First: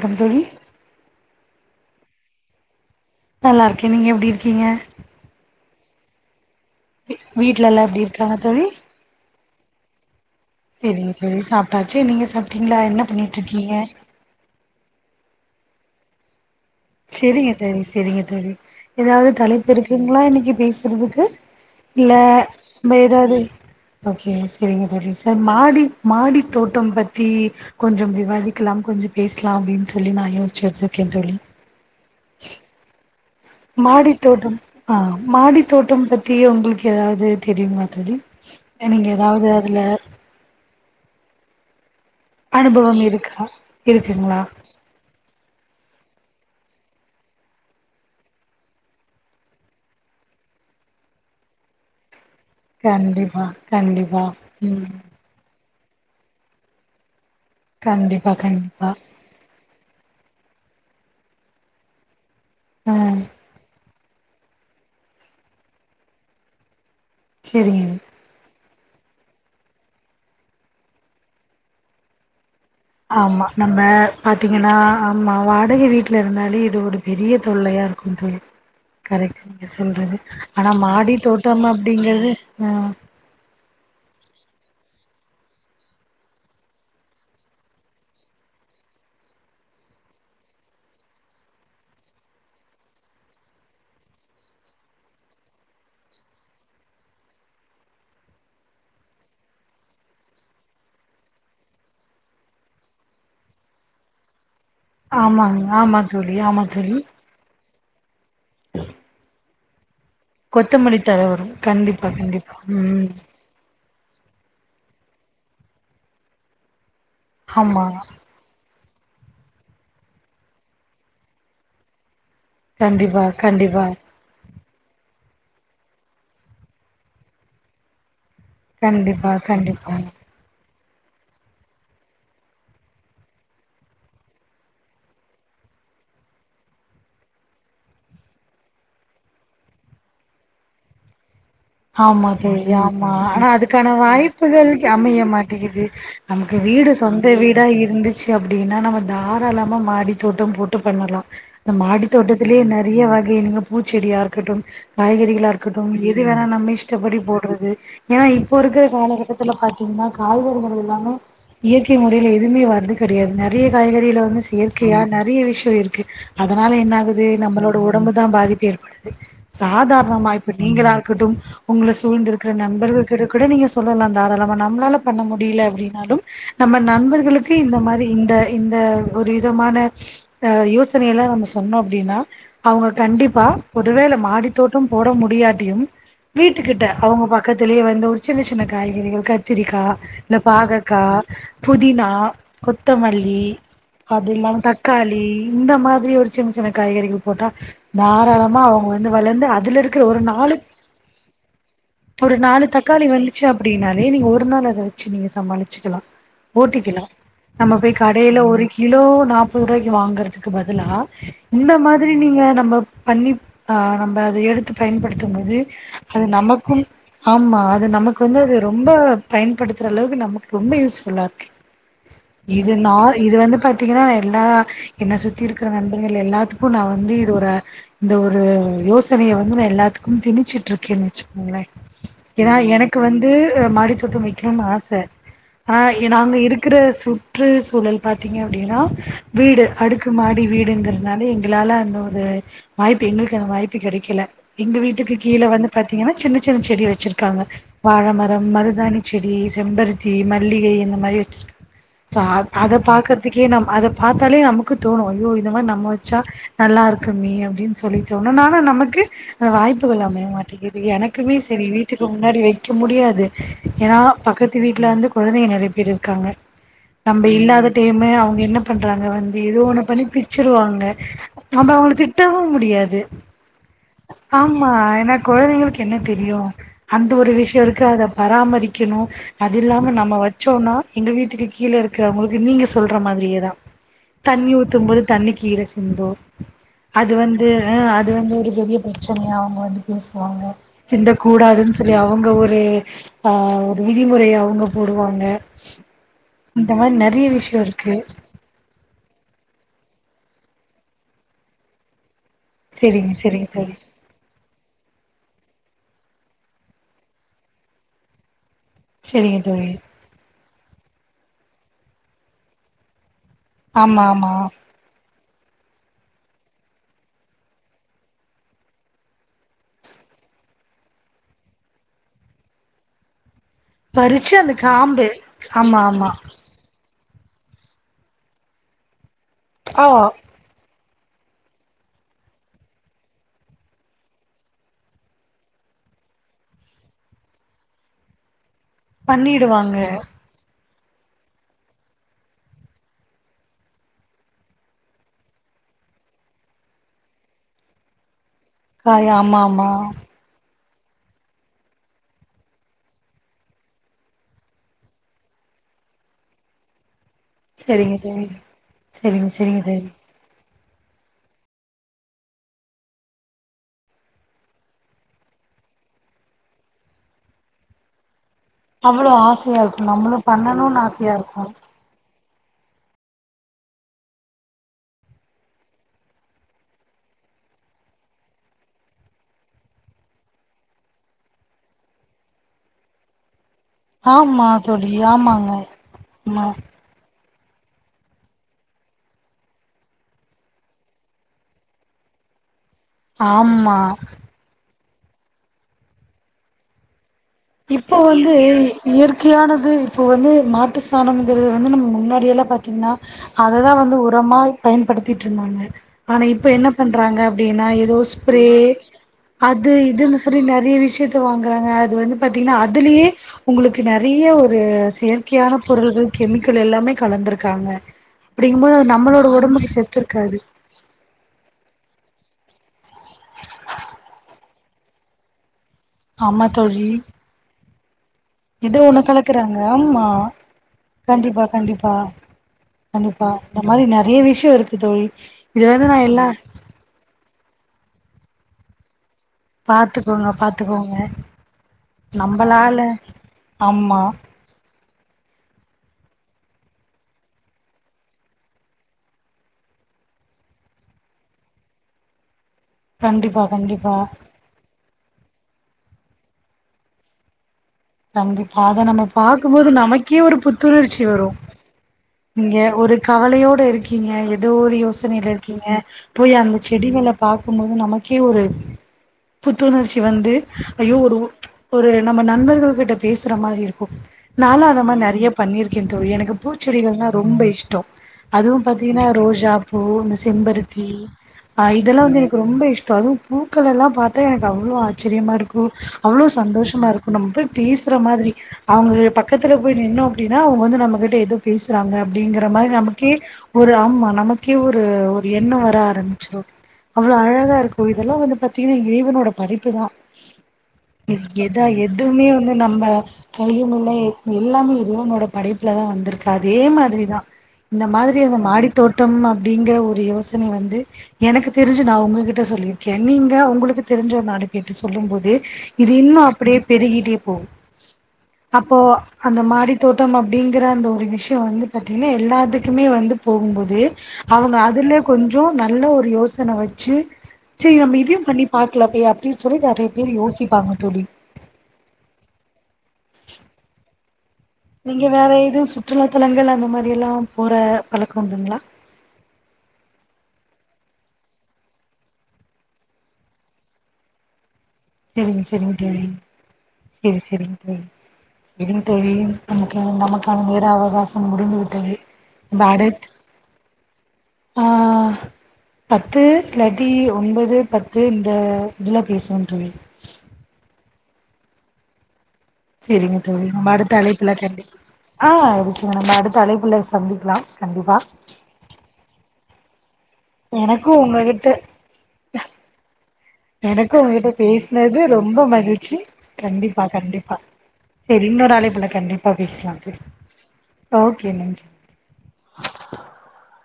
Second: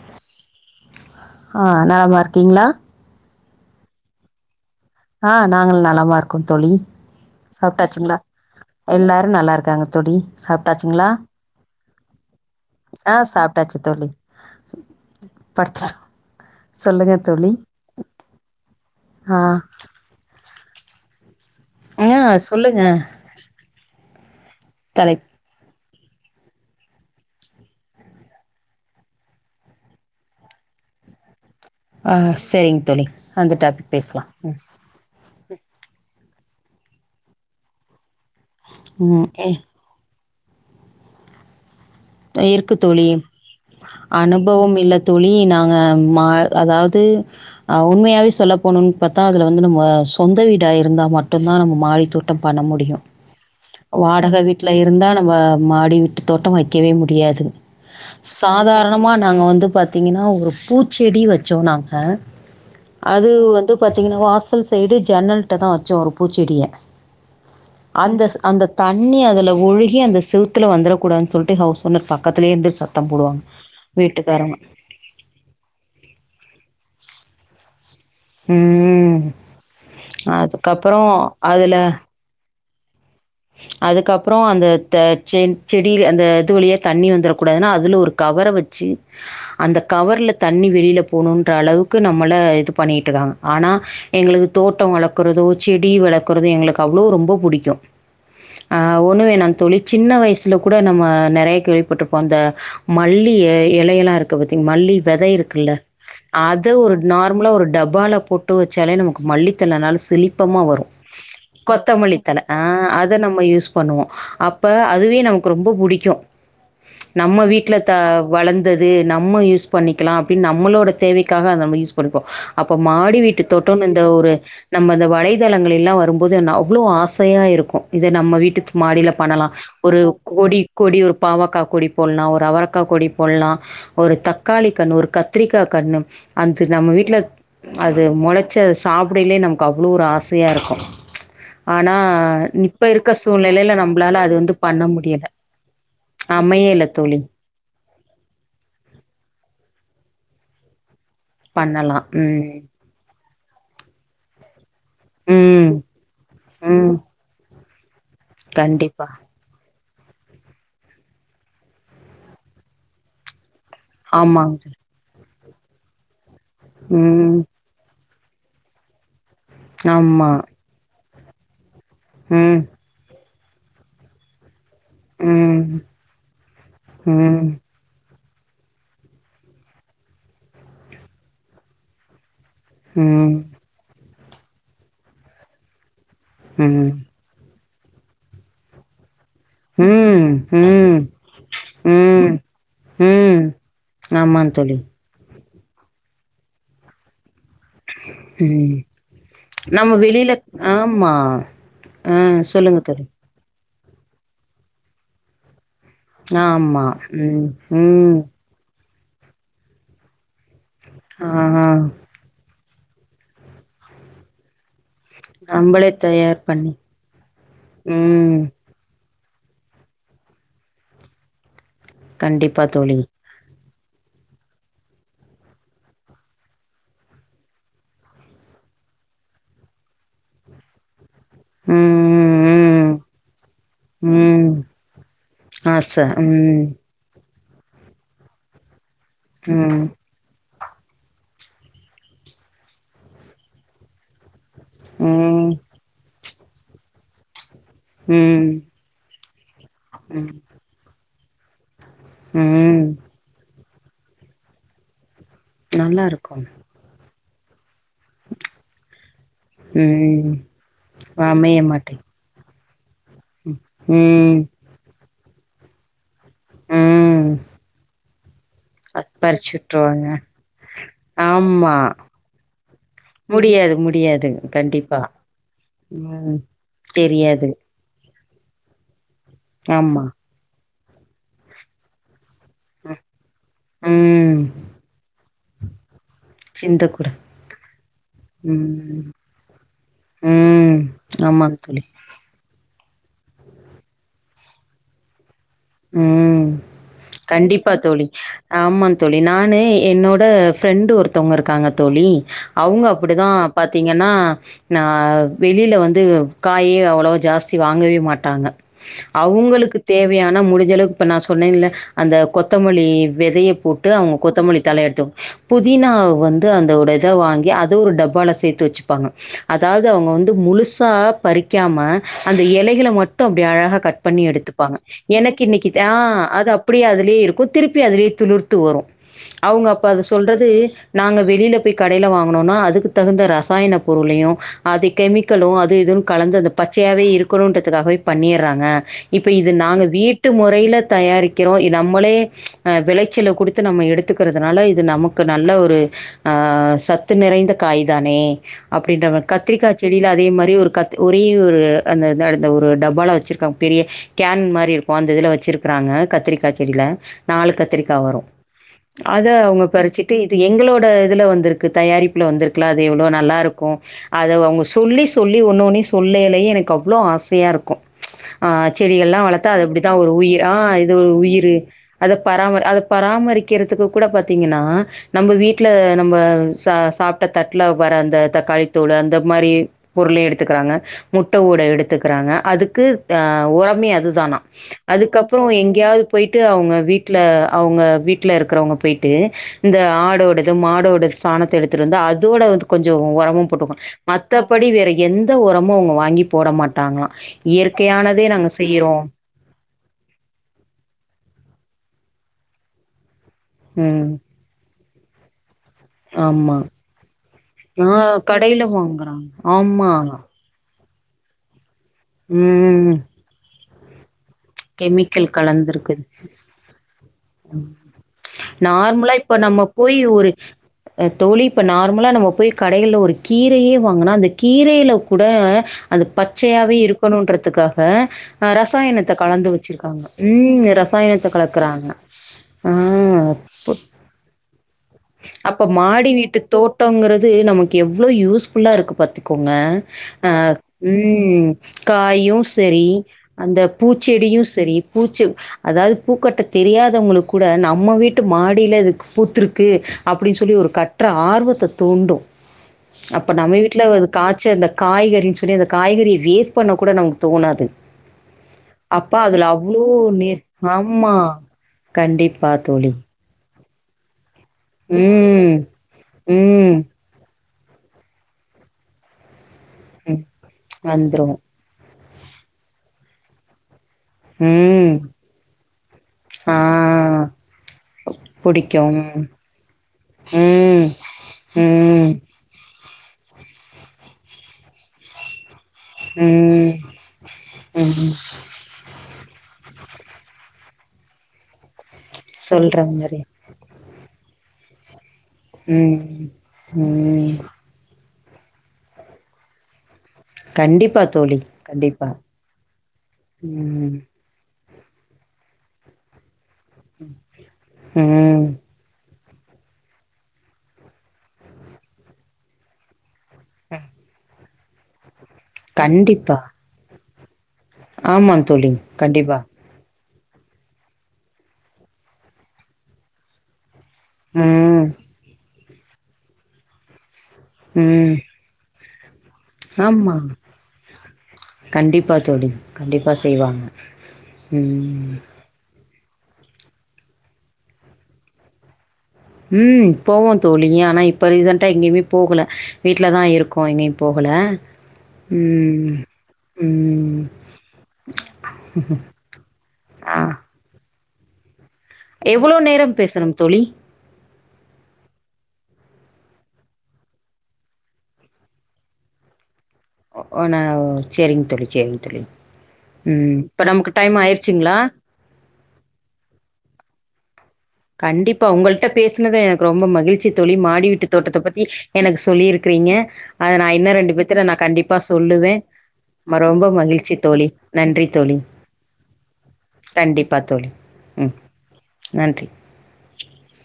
Come தோழி ஆஹ் நலமா இருக்கீங்களா நல்லா இருக்கே நீங்க எப்டி இருக்கீங்க ஆஹ் நாங்கள் நலமா இருக்கோம் தோழி வீ வீட்ல எல்லா எப்டி சாப்பிட்டாச்சுங்களா இருக்காங்க எல்லாரும் நல்லா இருக்கும் க்காங்க தோழி சாப்ட்டாச்சுங்களா? சேரிங்க சேரி சாப்பிட்டாச்சு நீங்க சாப்பிட்டீங்களா என்ன ஆ பண்ணிட்டு இருக்கீங்க பட்சு சேரிங்க தோழி சேரிங்க தோழி ஏதாவது ஆ தலைப்புருக்கு ங்கலான் இன்னைக்கி பேசுறதுக்கு இல்ல ஆ சொல்லுங்க. நாம்ம ஏதாவது ஓகே செரிங்க தோழி தலைப் மாடி மாடித் தோட்டம் பத்தி கொஞ்சம் விவாதிக்கலாம் கொஞ்சம் பேசலா அப்டின்னு சொல்லி நான் யோசிச்சி வச்சிருக்கே தோழி ஆஹ் செரிங் தோழி அந்த டாபிக் மாடி பேசலாம். தோட்டம் ஆஹ் மாடி தோட்டம் பத்தி உங்களுக்கு ஏதாவது தெரியுமா தோழி அ நீங்க ம் ஏதாவது எ அதுல இருக்கு அனுபவம் தோழி இருக்கா இருக்குங்களா அனுபவம் இல்ல தோழி நாங்க அதாவது உண்மையாவே சொல்ல போணும்னு பார்த்தா அதுல வந்து நம்ம சொந்த வீடாருந்தா மட்டும் தான் நம்ம மாடித்தூ பண்ண முடியும் கண்டிப்பா கண்டிப்பா வாடகை வீட்டுல ம் இருந்தா நம்ம மாடி விட்டு தோட்டமத்து வைக்கவே முடியாது கண்டிப்பா கண்டிப்பா சாதாரணமா நாங்க வந்து பாத்த பாத்திங்கன்னா ஒரு பூச்செடி வச்சோம் நாங்க ஆ அது வந்து பாத்தீங்கன்னா வாசல் சைடு ஜன்னலட்ட தான் வச்சோம் ஒரு பூச்செடிய செரிங்க அந்த அந்த தண்ணி அதுல ஒழுகி அந்த சிவத்துல வந்துட கூடானு சொல்லிட்டு ஹவுஸ் ஓனர் பக்கத்திலே இருந்து சத்தம் போடுவாங்க ஆமா நம்ம வீட்டுக்காரங்க பாத்தீங்கன்னா ஆமா வாடகை வீட்டுல இருந்தாலே இது ஒரு பெரிய தொல்லையா இருக்கும் கொந்தள் ம் கரைக்க இங்க சொல்கிறது ஆனால் அதுக்கப்புறம் மாடி தோட்டம் அப்படிங்கிறது ம் அதுக்கப்பறம் அந்த செ செடி செடியில அந்த இது வழியா தண்ணி வந்துரக்கூடாதுன்னா அதுல ஒரு கவரை வச்சு அந்த கவர்ல தண்ணி வெளியல போணுமுன்ற அளவுக்கு நம்மள இது பண்ணிட்டு இருக்காங்க ஆனா எங்களுக்கு தோட்டம் வளர்க்குறதோ செடி வளர்க்குறதோ எங்களுக்கு அவ்வளவு ரொம்ப பிடிக்கும் ஆ ஒண்ணமே நான தோழி சின்ன வயசுல கூட நம்ம நெறைய கேள்விப்பட்டிருப்போம் இந்த மல்லி இலையெல்லாம் இருக்க ப மல்லி விதை ஆமாங்க இருக்குல்ல ஆமா தோழி ஆமா அது ஒரு தோழி நார்மலா ஒரு டபு வாழப் பொட்டு வச்சாலே நமக்கு மல்லி இத்தனை நாள்ஸ் கொத்தமல்லி தல வரும் கண்டிப்பா தழ கண்டிப்பா ஆ ம் அத நம்ம யூஸ் பண்ணுவோம் அப்ப அதுவே நமக்கு ரொம்ப பிடிக்கும் நம்ம வீட்டுல ஆமா த வளர்ந்து அந்தது நம்ம யூ பண்ணிக்கலாம் அப்டினு நம்மளோட தேவைக்காக அத நம்ம யூஸ் பண்ணிப்போம் அப்ப மாடி கண்டிப்பா வீட்டு கண்டிப்பா தோட்டம்னு இந்த ஒரு நம்ம அந்த வலைத்தளங்களெலாம் வரும்போது அவ்வளோ ஆசையாக இருக்கும் இது நம்ம விட் மாடியில கண்டிப்பா பண்ணலாம் ஒரு கண்டிப்பா கோடி கொடி ஒரு பாவக்கா கொடி போடலாம் ஒரு அவரக்காய் கொடி போடலாம் ஒரு தக்காளி கண்ணு ஒரு கத்திரிக்கா கண்ணு அந்த நம்ம வீட்டுல அது முளைச்ச சாப்படையிலயே நமக்கு அவ்வளவு ஒரு ஆசையா இருக்கும் ஆனா ஆமா தோழி நிப் ஆனா அதுக்கான வாய்ப்புகள் அமைய முடியல. மாட்டேங்குது நமக்கு அமையல வீடு தோழி. சொந்த வீடா இருந்துச்சு அப்டின்னா நம்ம தாராளம் நம்ம மாடி தோட்டம் போட்டு பண்ணலாம் இந்த பண்ணலாம். மாடி ம். தோட்டத்திலேயே நெறைய வகை பூச்செடியா இருக்கட்டும் காய்கறிகளா ம். இருக்கட்டும் எது வேணா நம்ம ம் இஷ்டப்படி போடுறது ஏன்னா இப்போ இருக்கிற கண்டிப்பா. காலகட்டத்துல பா ட்டிங்னா காய்கறிகள் எல்லாமே இயற்கை முறையில எதுவுமே வர்றது கெடையாதுங்க நெறைய காய்கறில வந்து ஆமாங்க தோழி. செயற்கையா நெறைய வி ச்சுவலி இருக்கு அதனால என்ன ஆகுது ம். நம்மளோட ஒ உடம்புதா பாதிப்பு ஏற்படுது ஆமா. சாதாரணமா இப்ப நீங்கதா க்குடும் உங்கள சூழ்ந்து இருக்கிற ம். நண்பர்கள் கிட்ட கூட நீங்க சொல்லலா தாராளமா நம் ம்ளால பண்ண ம். முடியல அப்டின்னாலும் நம்ம ம். நண்பர்களுக்கு இந்த மாரி இந் த்த இந்த ஒரு விதமான ஆ யோசனை எல்லா நம்ம சொன்னோ அப்டின்னா அவுங்க ம். கண்டிப்பா ஒருவேள மாடித்தோட்டம் போட முடியாட்டியும் வீட்டுக்கிட்ட ம். ம். அவங்க பக்கத் இதுலயே வந்து ஒரு சின்ன சின்ன காய்கறிகள் கத் கத்திரிக்கா இந்த ம். பாகக்கா புதினா ம். ம். கொத்தமல்லி அது ஆமாங்க இல்லாம தோழி. தக்காளி இந்த மாதிரி ஒரு சின்ன சின்ன காய்கறிகள் போட்டா தாராளமா ம். அவுங்க வந்து வளர்ந்து அதுல நம்ம இருக்கிற ஒரு வெளியில நாலு ஆமா. ஆ ஒரு நாலு சொல்லுங்க தோழி. தக்காளி வந்துச்சு அப் அப்டின்னாலே நீங்க ஒரு நாள் அத வச்சு நீங்க சமாளிக் ச்சுக்கலா ஆமா. ஓட்டிக்கலா ம், நம்ம போய் ம். கடைல ஒரு கி கிலோ நாப்பது ரூபாய்க்கு வாங்கறதுக்கு பத் இதுலா ஆஹா. இந்த மாதிரி நீங்க நம்ம பண்ணி ஆ நம்ப அத எடுத்து பயன்படுத்தும்போது நம்பளே அது தயார் பண்ணி நமக்கும் ஆமா அது நமக்கு ம். வந்து அது ரொம்ப பயன்படுத்துற அளவுக்கு நமக்கு ரொம்ப யூஸ்ஃபுல்லா இருக்கு கண்டிப்பா இது நா தோழி. இது வந்து பாத் த்தீங்கனா எல்லா என்ன சுத்தி இருக்கிற நண்பர்கள் எல்லாத்துக்கு நா வந்து இது ஒரு இந்த ஒரு யோசனைய வந்து நா எல்லாத்துக்கும் திணிச்சு ட்ருக்குணுச்சு ங்ளே ம், ஏன்னா ம், ம். எனக்கு வந்து அ மாடித்தோட்டோ ம். வைக்கணும்னு ஆசை ஆனா ஆச. நாங்க ம், இருக்கிற சு சுற்று சூழல் பாத்தீங்க அப்டின்னா வீடு ம், அடுக்கு மாடி வீட் அப்டிங்கிறதுனால எங்களால அந்த ஒரு வாய்ப்பு எங்களுக்கு அந்த வாய்ப்பு கெடைக்கல எங்க வீட்டுக்கு கீழ ம், வந்து பாத்தீங்கன்னா சின்ன சின் செடி வச்சிருக்காங்க வாழமரம் ம், மருதாணி செ திடீர் செம்பருத்தி ம், மல்லிகை அந்த மாரி [unintelligible] சாப் அத ம். பாக்குறதுக்கே நம் அத பாத்தாலே நமக்கு தோணு யோ இந்த மாரி நம்ம வச்சா நல்லாருக்கும். நல்லாருக் கம்மி அப்டின் சொல்லிட்டோனோ ஆனா நமக்கு ஆ வாய்ப் ம். [unintelligible] மாட்டிங்குது எனக்குமே அமைய சரி மாட்டே வீட்டுக்கு முன்னாடி வைக் ச்சு முடியாது து ஏன்னா ம், பக்கத்து வீட்ல வந்து கொழந்தைங்க நெறைய பேர் இருக்காங்க நம்ப ம். இல்லாத டைமு அவ என்ன பன் பண்றாங்க வந்து பறிச்சு ஏதோ ஒண்ணு பண்ணி விட்ருவாங்க. பிச்சிருவாங்க நாம ஆமா. அவங்கள திட்டவு முடியாது முடியாது, முடியாது. ஆம் ஆ கண்டிப்பா. ஏன்னா கொழந்தைகளுக்கு என்ன ம் தெரியு அந்த ஒரு தெரியாது விஷயொ இருக்கு அத பராமரிக்கணு அது இல்லாம ஆமா. நம்ம வச்சோம்னா எங்க வீட்டுக்கு கீழே இருக்குறவங்களுக் நீ நீங்க சொல்ற மாதிரியேதா ம் தண்ணி ஊத்தும்போது தண்ணிக் கீழ சிந்து சிந்தக்கூட அது வந்து அஹ் அது வந்து ஒரு பெரிய ம் பிரச்சனையாகு பேசுவாங்க ம் சிந்தக் ஆமாங்க கூடாதுன்னு தோழி. சொல்லி அவங்க ஒரு ஆ ஆஹ் ஒரு விதிமுறை அவங்க போடுவாங்க உம் இந்த மாரி நெறைய விஷயோ கண்டிப்பா இருக்கு தோழி ஆமாந் தோழி நானே என்னோட் து ஃப்ரெண்டு ஒருத்தவங்க இருக்காங்க தோழி அவுங்க செரிங்க அப்பிடிதான் செரிங்க தோழி பாத்தீங்கன்னா நா வெளில வந்து காயே அவ்வுளவோ ஜாஸ்தி வாங்கவே மாட்டாங்க செரிங்க தோழி அவங்களுக்கு தேவையான நா முடிஞ்ச அளவுக்கு இப்ப நா சொன்னேல அந்த கொத்தமழி விதய போட்டு ஆமா அவுங்க ஆமா கொத்தமல்லி தலய எடுத்தோவோ ஹ புதினா வந்து அந்தோட இத வாங்கி அத ஒரு டப்பால சேர்த்து வச்சுப்பாங்க அதாவது அவுங்க வந்து முழுசா பறிக்காம அந்த இலகள மட்டும் இபிடி அழகாக கட் பண்ணி பறிச்சு அந்த எடுத்துப்பாங்க காம்பு எனக்கு இன்னக்கி ஆமா த ஆ ஆமா அது அப்டியாது அதிலே இருக்கு திருப்பி அதிலே துளிர்த்து வரும் அவுங்க அப்ப ஆ அத சொல்றது நாங்க வெளில போய் கடயில வாங்குனோனா அதுக்கு தகுந்த ரசாயன பொருளையும் அது கெமிக்கலு அது இதுன்னு கலந்து அந்த பச்சயாகவே இருக்கணுன்றதுக்காகவே பண்ணிர் இருக்காங்க இப்ப இது பண்ணிடுவாங்க நாங்க முறயில தயாரிக்கிறோ நம்மளே ஹ விளச்சல கொடுத்து நம்ம எடுத்துக்கிறதுனால இது நமக்கு நல்ல ஒரு ஆ சத்து நெறைந்த காய் தானே காய் அப்டின்றவ ஆமா ஆமா கத்திரிக்கா செடியில அதே மாரி ஒரு கத் ஒரே ஒரு அந்த ஒரு டப்பால வச்சிருக்காங்க பெரிய கேன் மாரி இருக் போந்ததுல வச்சிருக்கறாங்க கத்திரிக்கா செடியில ஆ நாலு செரிங்க கத்திரிக்காய் தோழி வரும் அத செரிங்க செரிங்க அவுங்க தோழி பறிச்சிட்டி இது எங்களோட இதுல வந்திருக்கு தயாரிப்புல வந்திருக்குல அது எவ்ளோ நல்லா இருக்கும் அத அவுங்க சொல்லி சொல்லி ஒன்னு ஒன்னி சொல்லயிலய எனக்கு அவ்ளோ ஆசையா இருக்கு ஆ அவ்ளோ செடிகெல்லா வளத் ஆசையா அது இருக்கு அப்டிதா ஒரு நம்மளு உயிர் ஆ பண்ணணுனு இது ஒரு ஆசையா இருக்கு உயிரு அத பராம அத பராமரிக்கிறதுக்கு கூட பாத்தீங்கின்னா நம்ப வீட்டுல நம்ப ச சாப்பட்ட தட்டல வர அந்த தக்காளித்தூளு அந்த மாரி பொருளே எடுத்துக்கிறாங்க முட்ட ஓடே எடுத்துக்கிறாங்க அதுக்கு ஆ ஒறமே அது தானா ஆமா தோழி அதுக்கப்பற ஆமாங்க எங்கேயாவது போயிட்டு ஆமா அவுங்க வீட் வீட்ல அவுங்க வீட்டுல இருக்கிறவங்க போய்ட்டு இந்த ஆடோடது மாடோடது சாணத்த எடுத்துட்டு வந்து அதோட வந் கொஞ்ச உரமு ஆமா போட்டுக்கணு மற்றத்தபடி வேற எந்த உரமு அவுங்க வாங்கி போட மாட்டாங்களா இப்போ வந்து இயற்கையானது இப்போ வந்து மாட்டு சாணம்ங்கிறது வந்து நம்ப முன்னாடி எல்லா பாத்தீங்கன்னா அததா வந்து ம். உரமா பயன்படுத் தட்டுந்தங்க ஆனா இப்ப ஆமா. என்ன பண்றாங்க அப்டினா ஆ ஏதோ ஸ்பிரே கடையில வாங்குறாங்க. அது ஆமா. இதுன்னு சொல்லி நெறைய விஷய [inaudible] பாத்தீங்கன்னா ம். அதுலயே உங்ளுக்கு நெறைய ஒரு ஒரு கெமிக்கல் செயற்கையான கலந்திருக்கு. பொருள்கள் கெமிக்கல் எல்லாமே கலந்திருக்காங்க அப்படிங்கும்போது நார்மலா நம்மளோட இப்ப நம்ம உடம்புக்கு செத்து போய் ஒரு இருக்காது அ தோழி இப்ப நார்மலா நம்ம போய் கடையில ஒரு கீரையே வாங்குனா அந்த கீரையில கூட அது ஆமா பச்சையாவே தோழி இருக்கணுன்றதுக்கா இப்ப ஆ ஏதோ ஒண்ணு ரசாயனத் கலந்து கலக்குறாங்க வச்சிருக்காங்க ஆமா ம்ம் ரசாயனத்தை கண்டிப்பா கலக்குறாங்க கண்டிப்பா கண்டிப்பா ம் இந்த மாரி நெறைய விஷயோ இருக்கு தோழி இது அப்ப வந்து நா மாடி எல்லா வீட்டு தோட்டங்குறது நமக்கு எவ்ளோ யூஸ்ஃபுல்லா இருக்கு பாத்து உங்க பாத்துக்கோங்க அ பாத்துக்கோங்க உம் காயும் நம்பளால செரி அந்த ஆமா பூச்செடியும் சரிப் பூச்சி அதாவது பூக்கட்ட தெரியாதவங்களுக்கு கூட நம்ம வீட்டு மாடியில இதுக்கு பூத்துருக்கு அப்டி சொல்லி ஒரு கற்ற ஆர்வத்தை தூண்டும் அப்ப கண்டிப்பா நம்ம வீட்ல கண்டிப்பா ஒரு காய்ச்ச இந்த காய்கறி சொல் அந்த காய்கறிய வேஸ்பண்ண கூட நமக்கு தோணாது நம்பு அத நம்ம அப்ப அதுல பாக்கும்போது அவ்ளோ நமக்கே ஒரு நேர் புத்துணர்ச்சி ஆமா. வரும் கண்டிப்பா இங்க தோழி. ஒரு கவலையோட இருக் கிங்க ஏதோ ஒரு யோசனைல ம். இருக்கீங்க போய் அந்த ம். செடி நில பாத்து போது நமக்கே ஒரு புத்துணர்ச்சி வந்து ஐயோ ஒரு வந்துரும் ஒரு நம்ப நண்பர்கள் கிட்ட பேசுற மாரி இருக்கும் நானும் அதை ம் மாரி நெறைய பண்ணிருக்கேன் தோழி எனக்கு ஆ பூச்சி ஆர்திகள்னா ரொம்ப இஷ்டம் அதுவும் புடிக்கும் பாத்தீங்கன்னா ரோஜா பூ இந்த ம் செம்பருத்தி இதெல்லாம் ம் வந்து எனக்கு ரொம்ப இஷ்டம் வரும் பூக்களெல்லாம் பாத்தா எனக்கு அவ்ளோ ஆச்சரியமா இருக்கும் அவ்ளோ ம் சந்தோஷமா இருக்கும் நம்ம போய் பேசுற ம் மாதிரி அவங்க பக் பக்கத்துல போய் நின்னோம் அப்டினா அவங்க நம்ம கிட்ட எது பேசுறாங்க அப்டிங்கற மாரி நமக்கே ஒரு ஆமா நமக் கி ஒரு என்ன வர ம் ஆரம்பிச்சிடும் அவ்ளோ ம் அழகா இருக்கும் இதெலாம் வந்து பாத்தீங்கனா இறைவனோட படைப்புதான் கண்டிப்பா தோழி எதா கண்டிப்பா எதுவுமே வந்து நம்ப கைலயும் இல்ல ம் எத் எல்லாமே இறைவனனேட படைப்புல தான் வந்திருக்கு அதே மாதிரிதான் இந்த மாதிரி அந்த ம் மாடி தோட்டம் அப்படிங்கற ஒரு யோசனை வந்து எனக்கு தெரிஞ்சு நான் உங்ககிட்ட சொல்லியிருக்கேன் நீங்க உங்களுக்கு தெரிஞ்ச ஒரு நாடி கேட்டு சொல்லும் போது இது இன்னும் கண்டிப்பா அப்படியே பெருகிிட்டே போ ஆமா தோழி அப்போ கண்டிப்பா அந்த மாடி தோட்ட முத்தம் அப்படிங்கிற அந்த ஒரு வே விஷம் வந்து பார்த்தீங்கன்னா எல்லாத்துக்குமே வந்து போகும்போது அவங்க ம் அதுலயே கொஞ்சம் நல்ல ஒரு யோசனை வச்சு சரி நம்ம ம் இதையும் பண்ணி ப கிளப்ப்பியப்பி ஆமா கண்டிப்பா சொல்லு கண்டிப்பா செய்வாங்க ம் நீங்கங் வேற இது சு சுற்றுலாத்தலங்கள் அந்த மாதிரி போற பழக்கம் உண்டுங்களா ம் போவோம் தோழிய ஆனா இப்ப ரீசன்டா எங்கேயுமே போகல வீடலதான் இருக்கோம் எங்கேயும் போகல சரிங்க சரிங்க ம். தேழி சரி ம். சரி சரிங்க தேழி ஆ. நமக்கான நேர அவகாசம் முடிந்தது எவ்வளோ நேரம் பேசணும் தோழி ஆஹ் பத்து தாட்டி ஒன்பது பத்து இந்த இதுல பேசுன்னோ தோழி ஒ நா சரிங்க தழி சரிங்க தழி சரிங்க தோழி நம்ம அடுத்த அழைபுள்ள கண்டி ஆஹ் ஆிச்சுங்க நம்ம அடுத்த அழபுள்ள சந்திக்கலாம் கண்டிப்பா உங்கள்டிட்ட பேசுினது ரொ மகி்ழ்சி தோழி மாடி எனக்கு வீட்டு தோட்டத்தை உங்ககிட்ட பத்தி எனக்கு சொல்லிிருக்கிறீங்க அதை நான் எனக்கு இன்னும் ரெண்டு உங்ககிட்ட பேத்து நான் கண்டிப்பா பேசுனது ரொம்ப சொல்லுவேன் மகிழ்ச்சி ரொம்ப கண்டிப்பா மகிழ்ச்சி கண்டிப்பா தோழி நன்றி சரி தோழி இன்னொரு அழைப்புல கண்டிப்பா பேசலாம் தோழி கண்டிப்பா தோழி ஓகே உம் நன்றி நன்றி [unintelligible]